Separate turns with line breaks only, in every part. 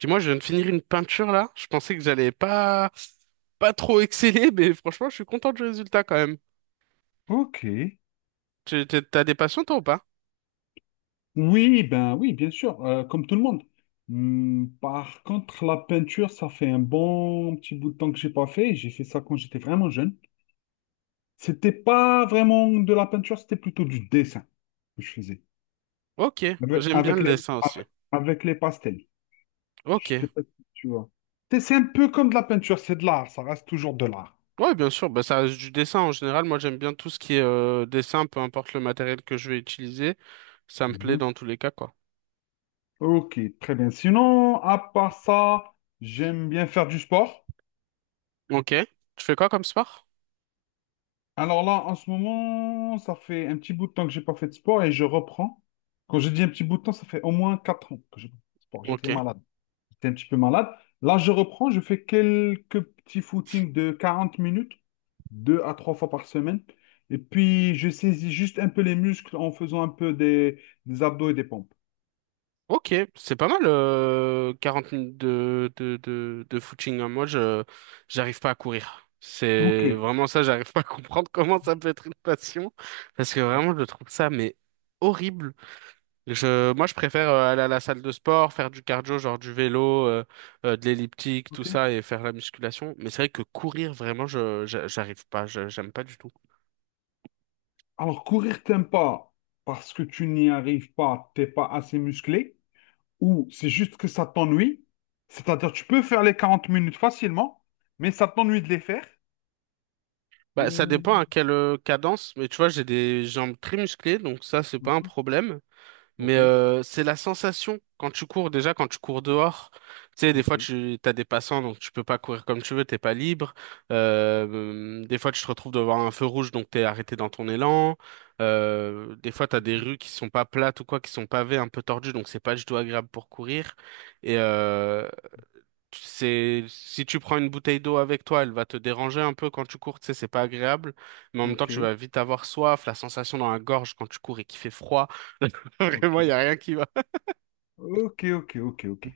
Dis-moi, je viens de finir une peinture là. Je pensais que j'allais pas trop exceller, mais franchement, je suis content du résultat quand même.
Ok.
T'as des passions toi ou pas?
Oui, ben oui, bien sûr, comme tout le monde. Par contre, la peinture, ça fait un bon petit bout de temps que j'ai pas fait. J'ai fait ça quand j'étais vraiment jeune. C'était pas vraiment de la peinture, c'était plutôt du dessin que je faisais
Ok,
avec,
j'aime bien
avec
le
les
dessin aussi.
avec, avec les pastels. Je
Ok.
sais pas si tu vois. C'est un peu comme de la peinture, c'est de l'art, ça reste toujours de l'art.
Ouais, bien sûr, bah ça reste du dessin en général. Moi, j'aime bien tout ce qui est dessin, peu importe le matériel que je vais utiliser. Ça me plaît
Mhm.
dans tous les cas, quoi.
Ok, très bien. Sinon, à part ça, j'aime bien faire du sport.
Ok. Tu fais quoi comme sport?
Alors là, en ce moment, ça fait un petit bout de temps que j'ai pas fait de sport et je reprends. Quand je dis un petit bout de temps, ça fait au moins 4 ans que j'ai pas fait de sport.
Ok.
J'étais malade. J'étais un petit peu malade. Là, je reprends. Je fais quelques petits footings de 40 minutes, 2 à 3 fois par semaine. Et puis, je saisis juste un peu les muscles en faisant un peu des abdos et des pompes.
Ok, c'est pas mal, 40 minutes de footing. Moi, j'arrive pas à courir.
Ok,
C'est vraiment ça, j'arrive pas à comprendre comment ça peut être une passion. Parce que vraiment, je trouve ça, mais horrible. Moi, je préfère aller à la salle de sport, faire du cardio, genre du vélo, de l'elliptique, tout
ok.
ça, et faire la musculation. Mais c'est vrai que courir, vraiment, j'arrive pas, j'aime pas du tout.
Alors, courir, t'aimes pas parce que tu n'y arrives pas, t'es pas assez musclé, ou c'est juste que ça t'ennuie, c'est-à-dire tu peux faire les 40 minutes facilement, mais ça t'ennuie de les faire.
Bah, ça
Ou...
dépend à quelle cadence, mais tu vois, j'ai des jambes très musclées, donc ça, c'est pas un
Mhm.
problème. Mais
Ok,
c'est la sensation quand tu cours, déjà quand tu cours dehors. Tu sais, des
ok,
fois tu as des passants, donc tu peux pas courir comme tu veux, t'es pas libre. Des fois tu te retrouves devant un feu rouge, donc t'es arrêté dans ton élan. Des fois t'as des rues qui sont pas plates ou quoi, qui sont pavées, un peu tordues, donc c'est pas du tout agréable pour courir. Et, euh, Si tu prends une bouteille d'eau avec toi, elle va te déranger un peu quand tu cours, tu sais, c'est pas agréable, mais en même temps,
ok,
tu vas vite avoir soif, la sensation dans la gorge quand tu cours et qu'il fait froid.
ok,
Vraiment, il y a rien qui va.
ok, ok, ok, ok.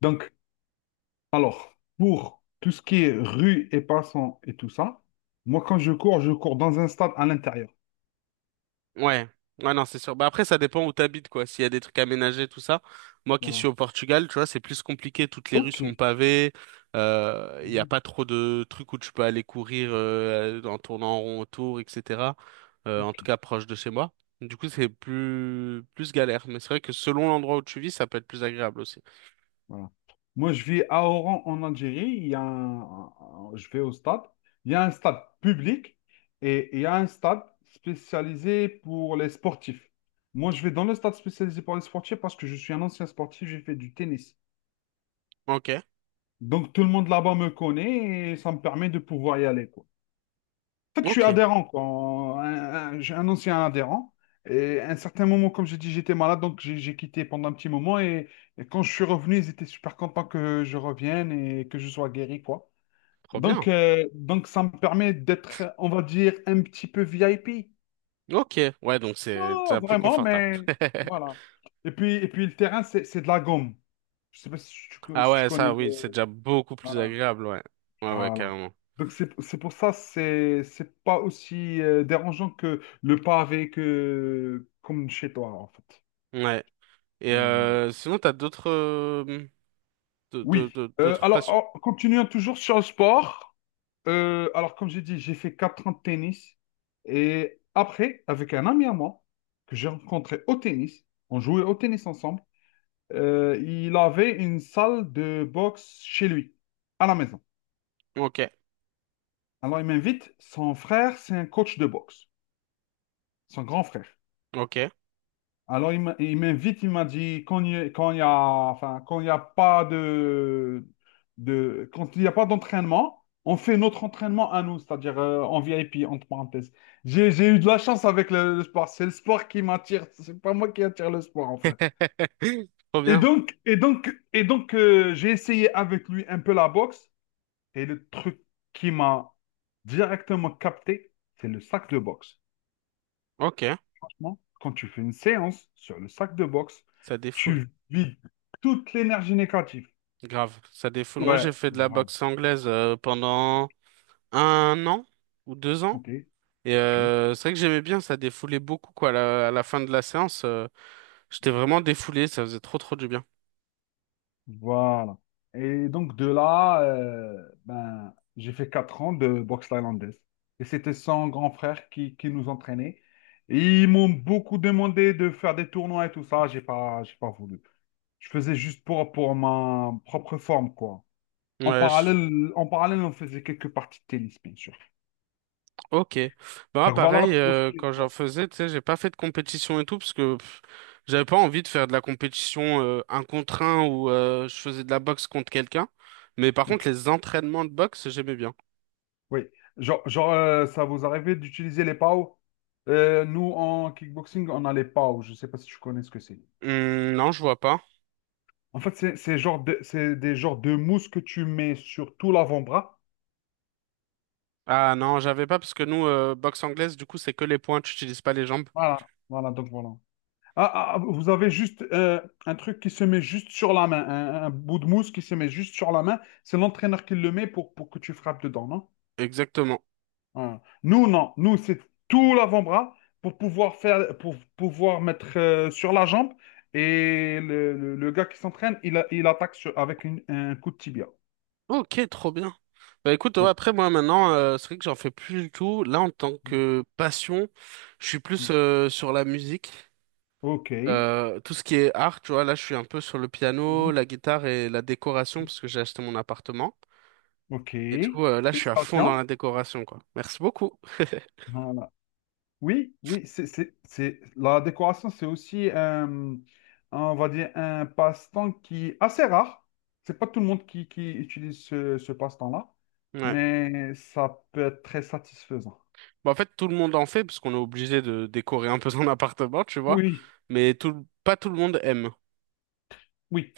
Donc, alors, pour tout ce qui est rue et passants et tout ça, moi quand je cours dans un stade à l'intérieur.
Ouais, ouais, non, c'est sûr. Bah après, ça dépend où t'habites, quoi. S'il y a des trucs aménagés, tout ça. Moi qui suis
Voilà.
au Portugal, tu vois, c'est plus compliqué. Toutes les rues
Ok.
sont pavées. Il y n'y a
Mhm.
pas trop de trucs où tu peux aller courir en tournant en rond autour, etc. En
Ok.
tout cas, proche de chez moi. Du coup, c'est plus galère. Mais c'est vrai que selon l'endroit où tu vis, ça peut être plus agréable aussi.
Voilà. Moi, je vis à Oran, en Algérie. Il y a je vais au stade. Il y a un stade public et il y a un stade spécialisé pour les sportifs. Moi, je vais dans le stade spécialisé pour les sportifs parce que je suis un ancien sportif, j'ai fait du tennis.
Ok,
Donc, tout le monde là-bas me connaît et ça me permet de pouvoir y aller, quoi. En fait, je suis
ok,
adhérent, quoi. J'ai un ancien adhérent. Et à un certain moment, comme j'ai dit, j'étais malade, donc j'ai quitté pendant un petit moment. Et quand je suis revenu, ils étaient super contents que je revienne et que je sois guéri, quoi.
trop
Donc,
bien.
euh, donc ça me permet d'être, on va dire, un petit peu VIP.
Ok, ouais, donc c'est
Pas
déjà plus
vraiment,
confortable.
mais voilà. Et puis le terrain, c'est de la gomme. Je sais pas si tu,
Ah
si tu
ouais,
connais
ça, oui, c'est déjà beaucoup plus
voilà.
agréable, ouais. Ouais, ouais,
Voilà.
carrément.
Donc c'est pour ça, c'est pas aussi dérangeant que le pavé que comme chez toi en fait.
Ouais. Et
Voilà.
sinon, t'as d'autres
Oui.
d'autres
Alors,
passions?
continuons toujours sur le sport. Alors, comme j'ai dit, j'ai fait 4 ans de tennis et après avec un ami à moi que j'ai rencontré au tennis, on jouait au tennis ensemble. Il avait une salle de boxe chez lui à la maison.
Ok,
Alors il m'invite. Son frère, c'est un coach de boxe, son grand frère.
ok.
Alors, il m'invite, il m'a dit, quand il y a, quand il y a- enfin, quand il n'y a pas d'entraînement, on fait notre entraînement à nous, c'est-à-dire en VIP, entre parenthèses. J'ai eu de la chance avec le sport. C'est le sport qui m'attire. C'est pas moi qui attire le sport, en fait.
Trop
Et
bien.
donc, et donc, et donc, euh, j'ai essayé avec lui un peu la boxe. Et le truc qui m'a directement capté, c'est le sac de boxe.
Ok,
Franchement, quand tu fais une séance sur le sac de boxe,
ça défoule.
tu vides toute l'énergie négative.
Grave, ça défoule.
Ouais,
Moi, j'ai fait de la
voilà.
boxe anglaise pendant 1 an ou 2 ans.
Ok,
Et
ok,
euh, c'est vrai que j'aimais bien, ça défoulait beaucoup, quoi. À la fin de la séance, j'étais vraiment défoulé, ça faisait trop, trop du bien.
voilà. Et donc de là, ben, j'ai fait 4 ans de boxe thaïlandaise. Et c'était son grand frère qui nous entraînait. Et ils m'ont beaucoup demandé de faire des tournois et tout ça. J'ai pas voulu. Je faisais juste pour ma propre forme, quoi. En
Ouais,
parallèle, en parallèle, on faisait quelques parties de tennis, bien sûr.
Ok. Bah
Donc voilà
pareil,
pour ce qui
quand
est.
j'en faisais, tu sais, j'ai pas fait de compétition et tout parce que j'avais pas envie de faire de la compétition un contre un où je faisais de la boxe contre quelqu'un. Mais par contre, les entraînements de boxe, j'aimais bien.
Oui, ça vous arrivait d'utiliser les PAO? Nous, en kickboxing, on a les PAO. Je ne sais pas si tu connais ce que c'est.
Non, je vois pas.
En fait, c'est des genres de mousse que tu mets sur tout l'avant-bras.
Ah non, j'avais pas parce que nous, boxe anglaise, du coup, c'est que les points, tu utilises pas les jambes.
Voilà, voilà, donc voilà. Ah, ah, ah, vous avez juste un truc qui se met juste sur la main, un bout de mousse qui se met juste sur la main. C'est l'entraîneur qui le met pour que tu frappes dedans, non?
Exactement.
Hein. Nous, non. Nous, c'est tout l'avant-bras pour pouvoir mettre sur la jambe. Et le gars qui s'entraîne, il attaque avec un coup de tibia.
Ok, trop bien. Bah écoute, ouais,
Oui.
après moi maintenant, c'est vrai que j'en fais plus du tout. Là, en tant que passion, je suis plus sur la musique.
Ok.
Tout ce qui est art, tu vois, là, je suis un peu sur le piano,
Mhm.
la guitare et la décoration parce que j'ai acheté mon appartement. Et du
Ok.
coup, là, je suis à fond dans
Félicitations.
la décoration, quoi. Merci beaucoup.
Voilà. Oui, oui, la décoration, c'est aussi, on va dire, un passe-temps qui est assez rare. C'est pas tout le monde qui utilise ce passe-temps-là,
Ouais.
mais ça peut être très satisfaisant.
Bah, en fait, tout le monde en fait parce qu'on est obligé de décorer un peu son appartement, tu vois.
Oui,
Mais pas tout le monde aime.
oui,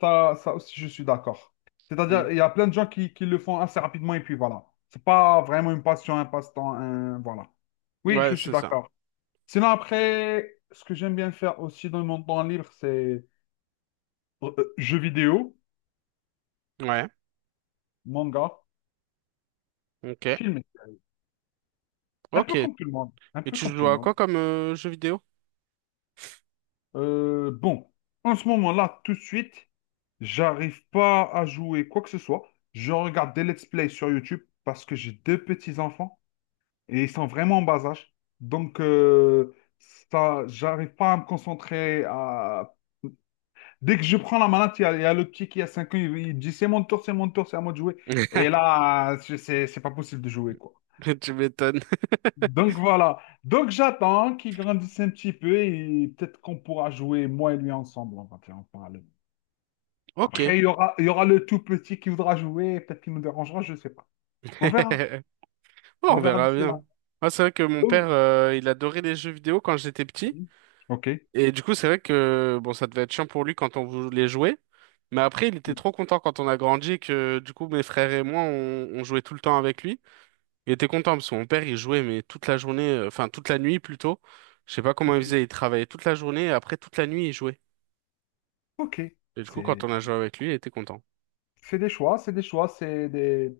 ça aussi, je suis d'accord. C'est-à-dire, il y a plein de gens qui le font assez rapidement et puis voilà. C'est pas vraiment une passion, un passe-temps, voilà.
Mm.
Oui, je
Ouais,
suis
c'est ça.
d'accord. Sinon, après, ce que j'aime bien faire aussi dans mon temps libre, c'est jeux vidéo,
Ouais.
manga,
Ok.
films. Un
Ok.
peu
Et
comme tout le monde. Un peu
tu
comme tout
joues
le
à
monde.
quoi comme jeu vidéo?
Bon, en ce moment-là, tout de suite, j'arrive pas à jouer quoi que ce soit. Je regarde des let's play sur YouTube parce que j'ai deux petits-enfants, et ils sont vraiment en bas âge. Donc, ça, j'arrive pas à me concentrer. Dès que je prends la manette, il y a le petit qui a 5 ans, il dit c'est mon tour, c'est mon tour, c'est à moi de jouer. Et là, c'est pas possible de jouer, quoi.
Tu m'étonnes.
Donc voilà. Donc j'attends qu'il grandisse un petit peu et peut-être qu'on pourra jouer, moi et lui ensemble, on va dire, en parallèle.
Ok.
Après, il y aura le tout petit qui voudra jouer, et peut-être qu'il nous dérangera, je ne sais pas. On verra.
Bon,
On
on
verra
verra
d'ici là.
bien. Ah, c'est vrai que mon père,
Donc,
il adorait les jeux vidéo quand j'étais petit.
Ok.
Et du coup, c'est vrai que bon, ça devait être chiant pour lui quand on voulait jouer. Mais après, il était trop content quand on a grandi et que du coup, mes frères et moi, on jouait tout le temps avec lui. Il était content parce que mon père, il jouait mais toute la journée, enfin toute la nuit plutôt. Je sais pas comment il
Ok.
faisait, il travaillait toute la journée et après toute la nuit, il jouait.
Ok.
Et du coup, quand
C'est.
on a joué avec lui, il était content.
C'est des choix,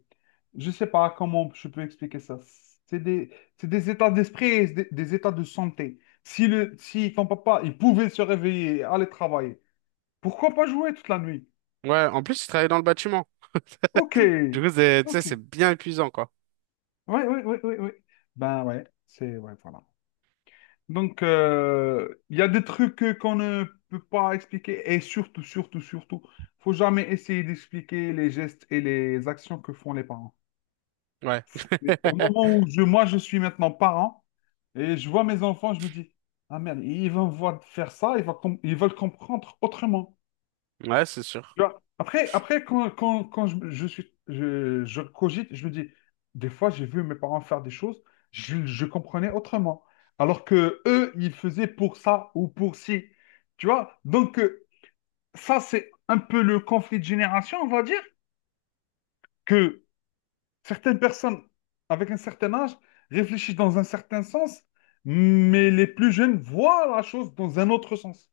Je sais pas comment je peux expliquer ça. C'est des, c'est des états d'esprit, et des états de santé. Si ton papa, il pouvait se réveiller et aller travailler, pourquoi pas jouer toute la nuit?
Ouais, en plus, il travaillait dans le bâtiment.
Ok,
Du coup, tu sais,
ok.
c'est bien épuisant, quoi.
Oui, oui, oui, oui, oui. Ben ouais, Ouais, voilà. Donc, il y a des trucs qu'on ne peut pas expliquer et surtout, surtout, surtout, faut jamais essayer d'expliquer les gestes et les actions que font les parents.
Ouais.
Mais au moment où moi, je suis maintenant parent et je vois mes enfants, je me dis, ah merde, ils vont me voir faire ça, ils veulent comprendre autrement.
Ouais, c'est sûr.
Tu vois. Après, quand je cogite, je me dis, des fois, j'ai vu mes parents faire des choses, je comprenais autrement. Alors que eux, ils faisaient pour ça ou pour ci. Tu vois? Donc, ça, c'est un peu le conflit de génération, on va dire, que certaines personnes avec un certain âge réfléchissent dans un certain sens, mais les plus jeunes voient la chose dans un autre sens.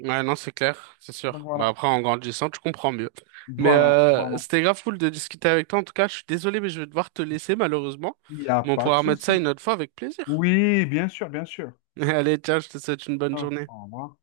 Ouais, non, c'est clair, c'est
Donc
sûr. Bah
voilà,
après, en grandissant, tu comprends mieux. Mais
voilà,
euh,
voilà.
c'était grave cool de discuter avec toi. En tout cas, je suis désolé, mais je vais devoir te laisser malheureusement.
Il n'y a
Mais on
pas de
pourra remettre ça
souci.
une autre fois avec plaisir.
Oui, bien sûr, bien sûr.
Allez, tiens, je te souhaite une bonne
Ah,
journée.
au revoir.